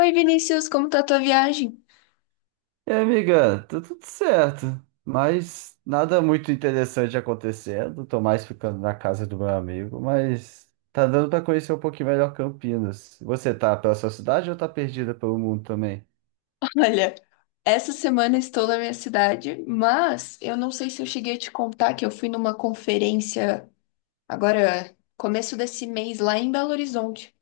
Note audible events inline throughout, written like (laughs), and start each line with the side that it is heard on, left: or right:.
left: Oi, Vinícius, como tá a tua viagem?
right: E aí, amiga, tá tudo certo, mas nada muito interessante acontecendo. Tô mais ficando na casa do meu amigo, mas tá dando pra conhecer um pouquinho melhor Campinas. Você tá pela sua cidade ou tá perdida pelo mundo também?
left: (laughs) Olha, essa semana estou na minha cidade, mas eu não sei se eu cheguei a te contar que eu fui numa conferência agora, começo desse mês, lá em Belo Horizonte.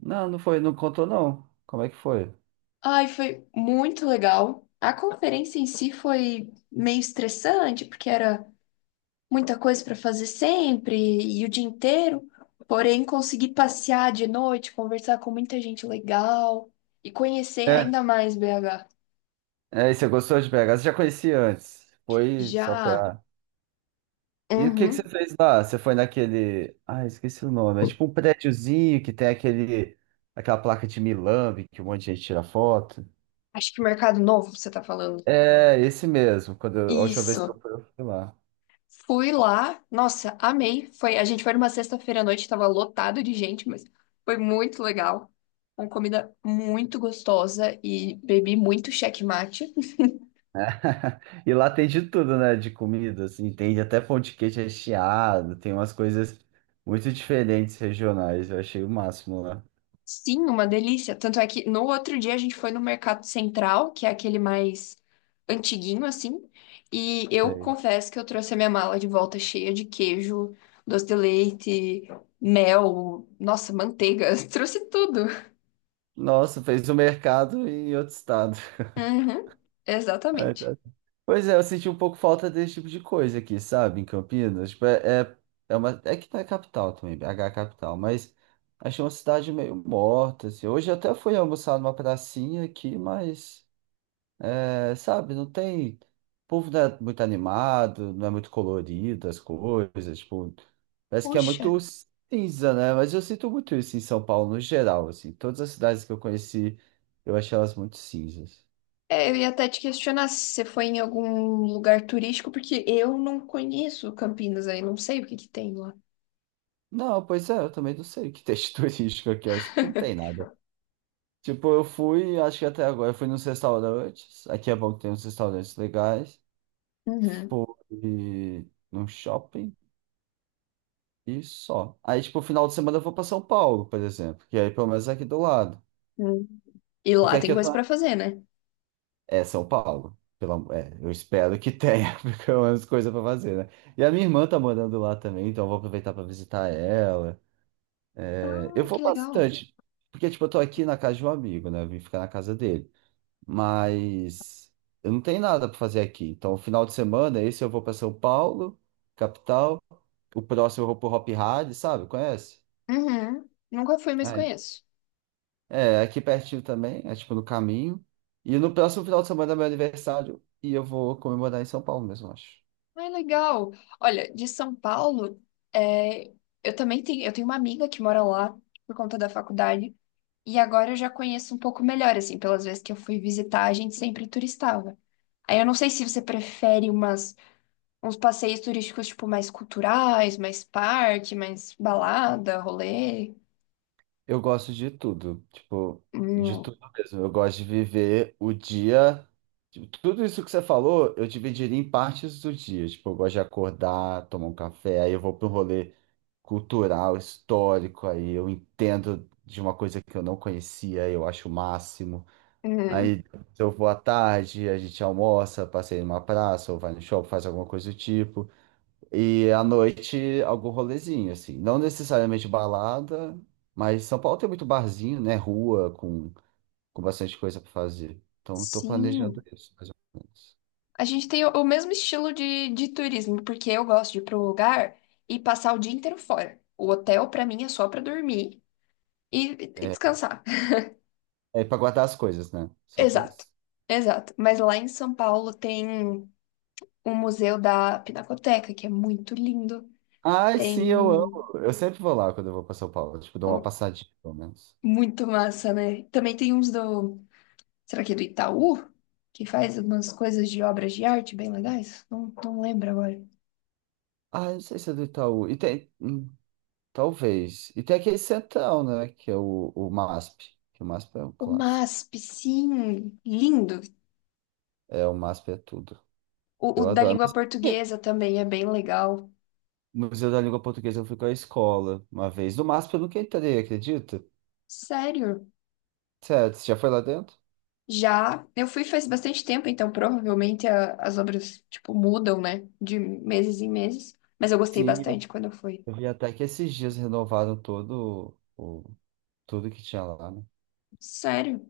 right: Não, não foi, não contou não. Como é que foi?
left: Ai, foi muito legal. A conferência em si foi meio estressante, porque era muita coisa para fazer sempre e o dia inteiro. Porém, consegui passear de noite, conversar com muita gente legal e conhecer
right: É,
left: ainda mais BH.
right: e você gostou de BH? Você já conhecia antes? Foi só
left: Já.
right: pra. E o que que você
left: Uhum.
right: fez lá? Você foi naquele. Ah, esqueci o nome. É tipo um prédiozinho que tem aquele. Aquela placa de Milambe que um monte de gente tira foto.
left: Acho que Mercado Novo, você tá falando.
right: É, esse mesmo. A última vez que
left: Isso.
right: eu fui lá.
left: Fui lá, nossa, amei. A gente foi numa sexta-feira à noite, tava lotado de gente, mas foi muito legal. Uma comida muito gostosa e bebi muito checkmate.
right: (laughs) E lá tem de tudo, né? De comida, assim, tem até pão de queijo recheado, tem umas coisas muito diferentes regionais. Eu achei o máximo lá.
left: Sim, uma delícia. Tanto é que no outro dia a gente foi no Mercado Central, que é aquele mais antiguinho assim, e eu
right: Sei.
left: confesso que eu trouxe a minha mala de volta cheia de queijo, doce de leite, mel, nossa, manteiga, (laughs) trouxe tudo.
right: Nossa, fez o mercado em outro estado.
left: Uhum,
right: (laughs) Ai,
left: exatamente.
right: tá. Pois é, eu senti um pouco falta desse tipo de coisa aqui, sabe? Em Campinas. Tipo, é uma, é que tá capital também, BH é capital, mas achei uma cidade meio morta, assim. Hoje eu até fui almoçar numa pracinha aqui, mas. É, sabe, não tem. O povo não é muito animado, não é muito colorido as coisas, tipo, parece que é
left: Puxa,
right: muito cinza, né? Mas eu sinto muito isso em São Paulo no geral, assim. Todas as cidades que eu conheci, eu achei elas muito cinzas.
left: é, eu ia até te questionar se você foi em algum lugar turístico, porque eu não conheço Campinas aí, não sei o que que tem lá.
right: Não, pois é, eu também não sei o que texto (laughs) turístico aqui, eu acho que não tem nada. Tipo, eu fui, acho que até agora, eu fui nos restaurantes, aqui é bom que tem uns restaurantes legais.
left: Uhum.
right: Fui num shopping. E só. Aí, tipo, final de semana eu vou pra São Paulo, por exemplo. Que aí pelo menos é aqui do lado.
left: Hum. E
right: Porque
left: lá tem
right: aqui eu
left: coisa
right: tô.
left: pra fazer, né?
right: É São Paulo. É, eu espero que tenha, (laughs) pelo menos coisa pra fazer, né? E a minha irmã tá morando lá também, então eu vou aproveitar pra visitar ela. É, eu
left: Ah,
right: vou
left: que legal.
right: bastante. Porque, tipo, eu tô aqui na casa de um amigo, né? Eu vim ficar na casa dele. Mas eu não tenho nada pra fazer aqui. Então, final de semana, esse eu vou pra São Paulo, capital. O próximo eu vou pro Hop Hari, sabe? Conhece?
left: Uhum. Nunca fui, mas
right: Ah,
left: conheço.
right: é, aqui pertinho também, é tipo no caminho. E no próximo final de semana é meu aniversário e eu vou comemorar em São Paulo mesmo, eu acho.
left: Ah, legal. Olha, de São Paulo, é, eu tenho uma amiga que mora lá por conta da faculdade. E agora eu já conheço um pouco melhor, assim, pelas vezes que eu fui visitar, a gente sempre turistava. Aí eu não sei se você prefere uns passeios turísticos, tipo, mais culturais, mais parque, mais balada, rolê.
right: Eu gosto de tudo, tipo, de
left: Hum,
right: tudo mesmo. Eu gosto de viver o dia. Tipo, tudo isso que você falou, eu dividiria em partes do dia. Tipo, eu gosto de acordar, tomar um café, aí eu vou para um rolê cultural, histórico, aí eu entendo de uma coisa que eu não conhecia, eu acho o máximo.
left: uhum.
right: Aí, se eu vou à tarde, a gente almoça, passeia numa praça, ou vai no shopping, faz alguma coisa do tipo. E à noite, algum rolezinho, assim. Não necessariamente balada, mas São Paulo tem muito barzinho, né? Rua, com bastante coisa para fazer. Então, estou planejando
left: Sim.
right: isso, mais ou menos.
left: A gente tem o mesmo estilo de turismo, porque eu gosto de ir para um lugar e passar o dia inteiro fora. O hotel, para mim, é só para dormir e e
right: É,
left: descansar. (laughs)
right: é para guardar as coisas, né? Só para
left: Exato,
right: isso.
left: exato. Mas lá em São Paulo tem o museu da Pinacoteca, que é muito lindo.
right: Ai, sim,
left: Tem
right: eu amo. Eu sempre vou lá quando eu vou para São Paulo. Tipo, dou uma
left: ó,
right: passadinha, pelo menos.
left: muito massa, né? Também tem uns do, será que é do Itaú? Que faz umas coisas de obras de arte bem legais? Não, não lembro agora.
right: Ah, eu não sei se é do Itaú. E tem. Talvez. E tem aquele centrão, né? Que é o MASP. Que o MASP é um
left: O
right: clássico.
left: MASP, sim, lindo.
right: É, o MASP é tudo.
left: O
right: Eu
left: da
right: adoro.
left: língua
right: Mas
left: portuguesa também é bem legal.
right: no Museu da Língua Portuguesa eu fui com a escola uma vez. No MASP eu nunca entrei, acredita?
left: Sério.
right: Sério, você já foi lá dentro?
left: Já, eu fui faz bastante tempo, então provavelmente as obras, tipo, mudam, né? De meses em meses. Mas eu gostei
right: Sim,
left: bastante quando eu fui.
right: eu vi até que esses dias renovaram tudo que tinha lá, né?
left: Sério.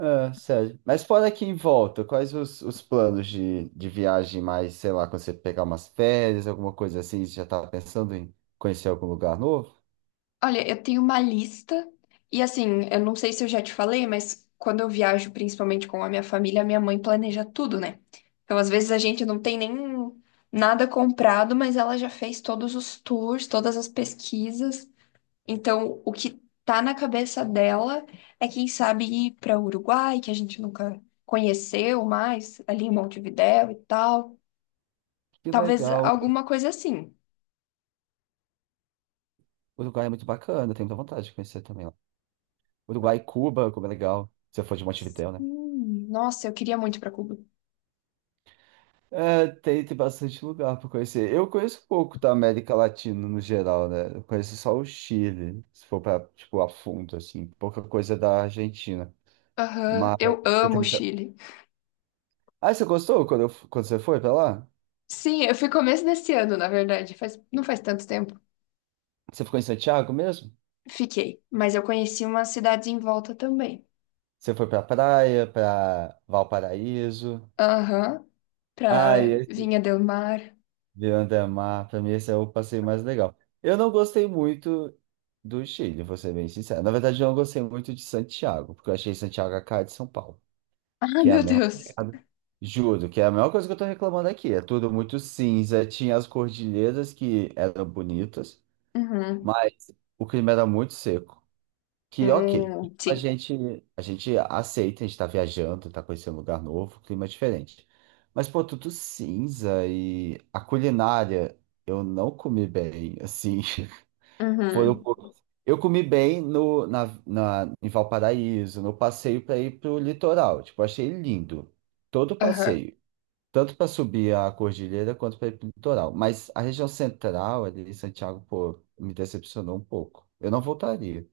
right: É, sério. Mas fora aqui em volta, quais os planos de viagem mais, sei lá, quando você pegar umas férias, alguma coisa assim, você já tá pensando em conhecer algum lugar novo?
left: Olha, eu tenho uma lista e assim, eu não sei se eu já te falei, mas quando eu viajo, principalmente com a minha família, minha mãe planeja tudo, né? Então, às vezes a gente não tem nem nada comprado, mas ela já fez todos os tours, todas as pesquisas. Então, o que tá na cabeça dela é quem sabe ir para Uruguai, que a gente nunca conheceu mais, ali em Montevidéu e tal.
right: Que
left: Talvez
right: legal.
left: alguma coisa assim.
right: O Uruguai é muito bacana, eu tenho muita vontade de conhecer também lá. Uruguai e Cuba, como é legal. Se eu for de Montevidéu, né?
left: Nossa, eu queria muito para Cuba.
right: É, tem, tem bastante lugar pra conhecer. Eu conheço pouco da América Latina no geral, né? Eu conheço só o Chile, se for pra, tipo, a fundo, assim. Pouca coisa da Argentina.
left: Aham,
right: Mas
left: eu
right: eu
left: amo
right: tenho...
left: o
right: muita-
left: Chile.
right: Ah, você gostou quando, eu quando você foi pra lá?
left: Sim, eu fui começo desse ano, na verdade, não faz tanto tempo.
right: Você ficou em Santiago mesmo?
left: Fiquei, mas eu conheci umas cidades em volta também.
right: Você foi pra praia, pra Valparaíso?
left: Aham,
right: Ah,
left: pra Vinha del Mar. (laughs)
right: Beyond the pra mim esse é o passeio mais legal. Eu não gostei muito do Chile, vou ser bem sincero. Na verdade, eu não gostei muito de Santiago, porque eu achei Santiago a cara de São Paulo,
left: Ah,
right: que é a
left: meu
right: mesma
left: Deus.
right: pegada. Juro, que é a mesma coisa que eu tô reclamando aqui. É tudo muito cinza, tinha as cordilheiras que eram bonitas,
left: Uhum.
right: mas o clima era muito seco. Que ok. A
left: Sim.
right: gente, a gente aceita, a gente tá viajando, tá conhecendo um lugar novo, um clima diferente. Mas, pô, tudo cinza e a culinária eu não comi bem, assim. (laughs) Foi um
left: Uhum.
right: pouco. Eu comi bem no, na, na, em Valparaíso, no passeio para ir pro litoral. Tipo, achei lindo todo o
left: Aham.
right: passeio. Tanto para subir a cordilheira quanto para ir pro litoral. Mas a região central ali, Santiago, pô, me decepcionou um pouco. Eu não voltaria.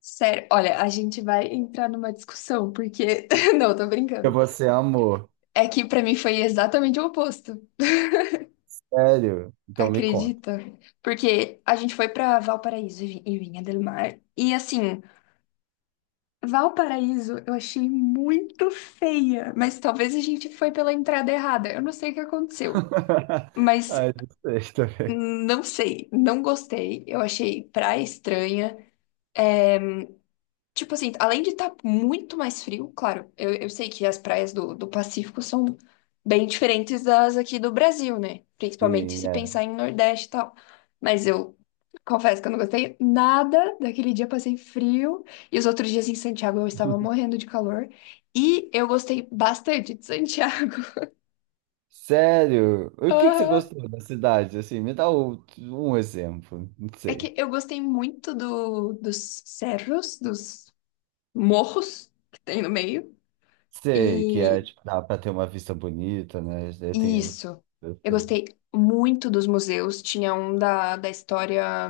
left: Sério, olha, a gente vai entrar numa discussão, porque. (laughs) Não, tô
right: E
left: brincando.
right: você amor.
left: É que pra mim foi exatamente o oposto.
right: Sério? Então me conta.
left: Acredita? Porque a gente foi pra Valparaíso e Vinha del Mar. E assim. Valparaíso eu achei muito feia, mas talvez a gente foi pela entrada errada. Eu não sei o que aconteceu,
right: (laughs)
left: mas
right: Ai, não sei também.
left: não sei, não gostei. Eu achei praia estranha. Tipo assim, além de estar muito mais frio, claro, eu sei que as praias do Pacífico são bem diferentes das aqui do Brasil, né? Principalmente
right: Sim,
left: se
right: é.
left: pensar em Nordeste e tal. Mas eu confesso que eu não gostei nada daquele dia, passei frio. E os outros dias em Santiago eu estava morrendo de calor. E eu gostei bastante de Santiago.
right: Sério?
left: (laughs)
right: O que que você
left: Aham.
right: gostou da cidade? Assim, um exemplo. Não
left: É que
right: sei.
left: eu gostei muito dos cerros, dos morros que tem no meio.
right: Sei que é,
left: E
right: tipo, dá pra ter uma vista bonita, né? Eu tenho.
left: isso.
right: Eu
left: Eu
right: sei.
left: gostei muito dos museus. Tinha um da história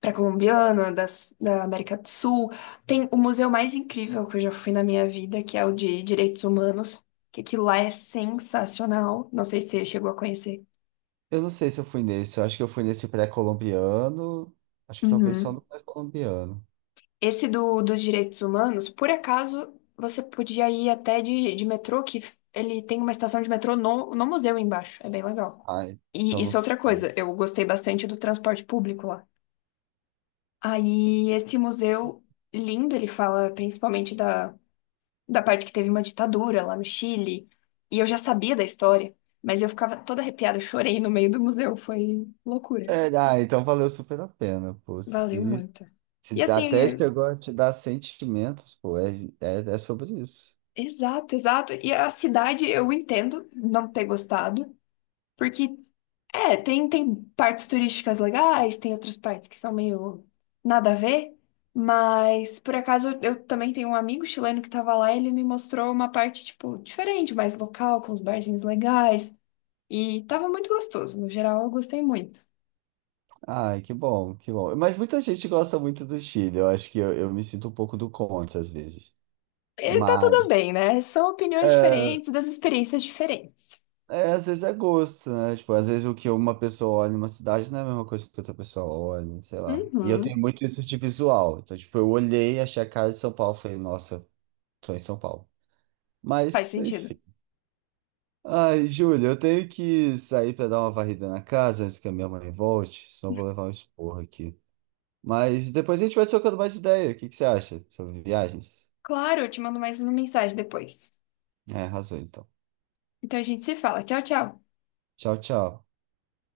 left: pré-colombiana, da América do Sul. Tem o museu mais incrível que eu já fui na minha vida, que é o de Direitos Humanos, que aquilo lá é sensacional. Não sei se você chegou a conhecer.
right: Eu não sei se eu fui nesse. Eu acho que eu fui nesse pré-colombiano. Acho que talvez só
left: Uhum.
right: no pré-colombiano.
left: Esse dos direitos humanos, por acaso, você podia ir até de metrô, que ele tem uma estação de metrô no museu embaixo. É bem legal.
right: Ah,
left: E
right: então não
left: isso é
right: foi,
left: outra
right: não.
left: coisa. Eu gostei bastante do transporte público lá. Aí esse museu lindo, ele fala principalmente da parte que teve uma ditadura lá no Chile. E eu já sabia da história, mas eu ficava toda arrepiada, eu chorei no meio do museu, foi loucura.
right: Sério? Ah, então valeu super a pena, pô.
left: Valeu
right: Se,
left: muito. E
right: se
left: assim,
right: até chegou a te dar sentimentos, pô, é sobre isso.
left: exato, exato. E a cidade eu entendo não ter gostado, porque tem partes turísticas legais, tem outras partes que são meio nada a ver, mas por acaso eu também tenho um amigo chileno que tava lá e ele me mostrou uma parte, tipo, diferente, mais local, com os barzinhos legais, e tava muito gostoso, no geral eu gostei muito.
right: Ai, que bom, que bom. Mas muita gente gosta muito do Chile. Eu acho que eu me sinto um pouco do contra às vezes.
left: E tá
right: Mas
left: tudo bem, né? São opiniões
right: é,
left: diferentes das experiências diferentes.
right: é, às vezes é gosto, né? Tipo, às vezes o que uma pessoa olha em uma cidade não é a mesma coisa que outra pessoa olha, sei lá. E eu tenho
left: Uhum,
right: muito isso de visual. Então, tipo, eu olhei, achei a cara de São Paulo, falei, nossa, tô em São Paulo.
left: faz
right: Mas,
left: sentido.
right: enfim. Ai, Júlia, eu tenho que sair pra dar uma varrida na casa antes que a minha mãe volte, senão eu vou levar um esporro aqui. Mas depois a gente vai trocando mais ideia. O que que você acha sobre viagens?
left: Claro, eu te mando mais uma mensagem depois.
right: É, arrasou então.
left: Então a gente se fala. Tchau, tchau.
right: Tchau, tchau.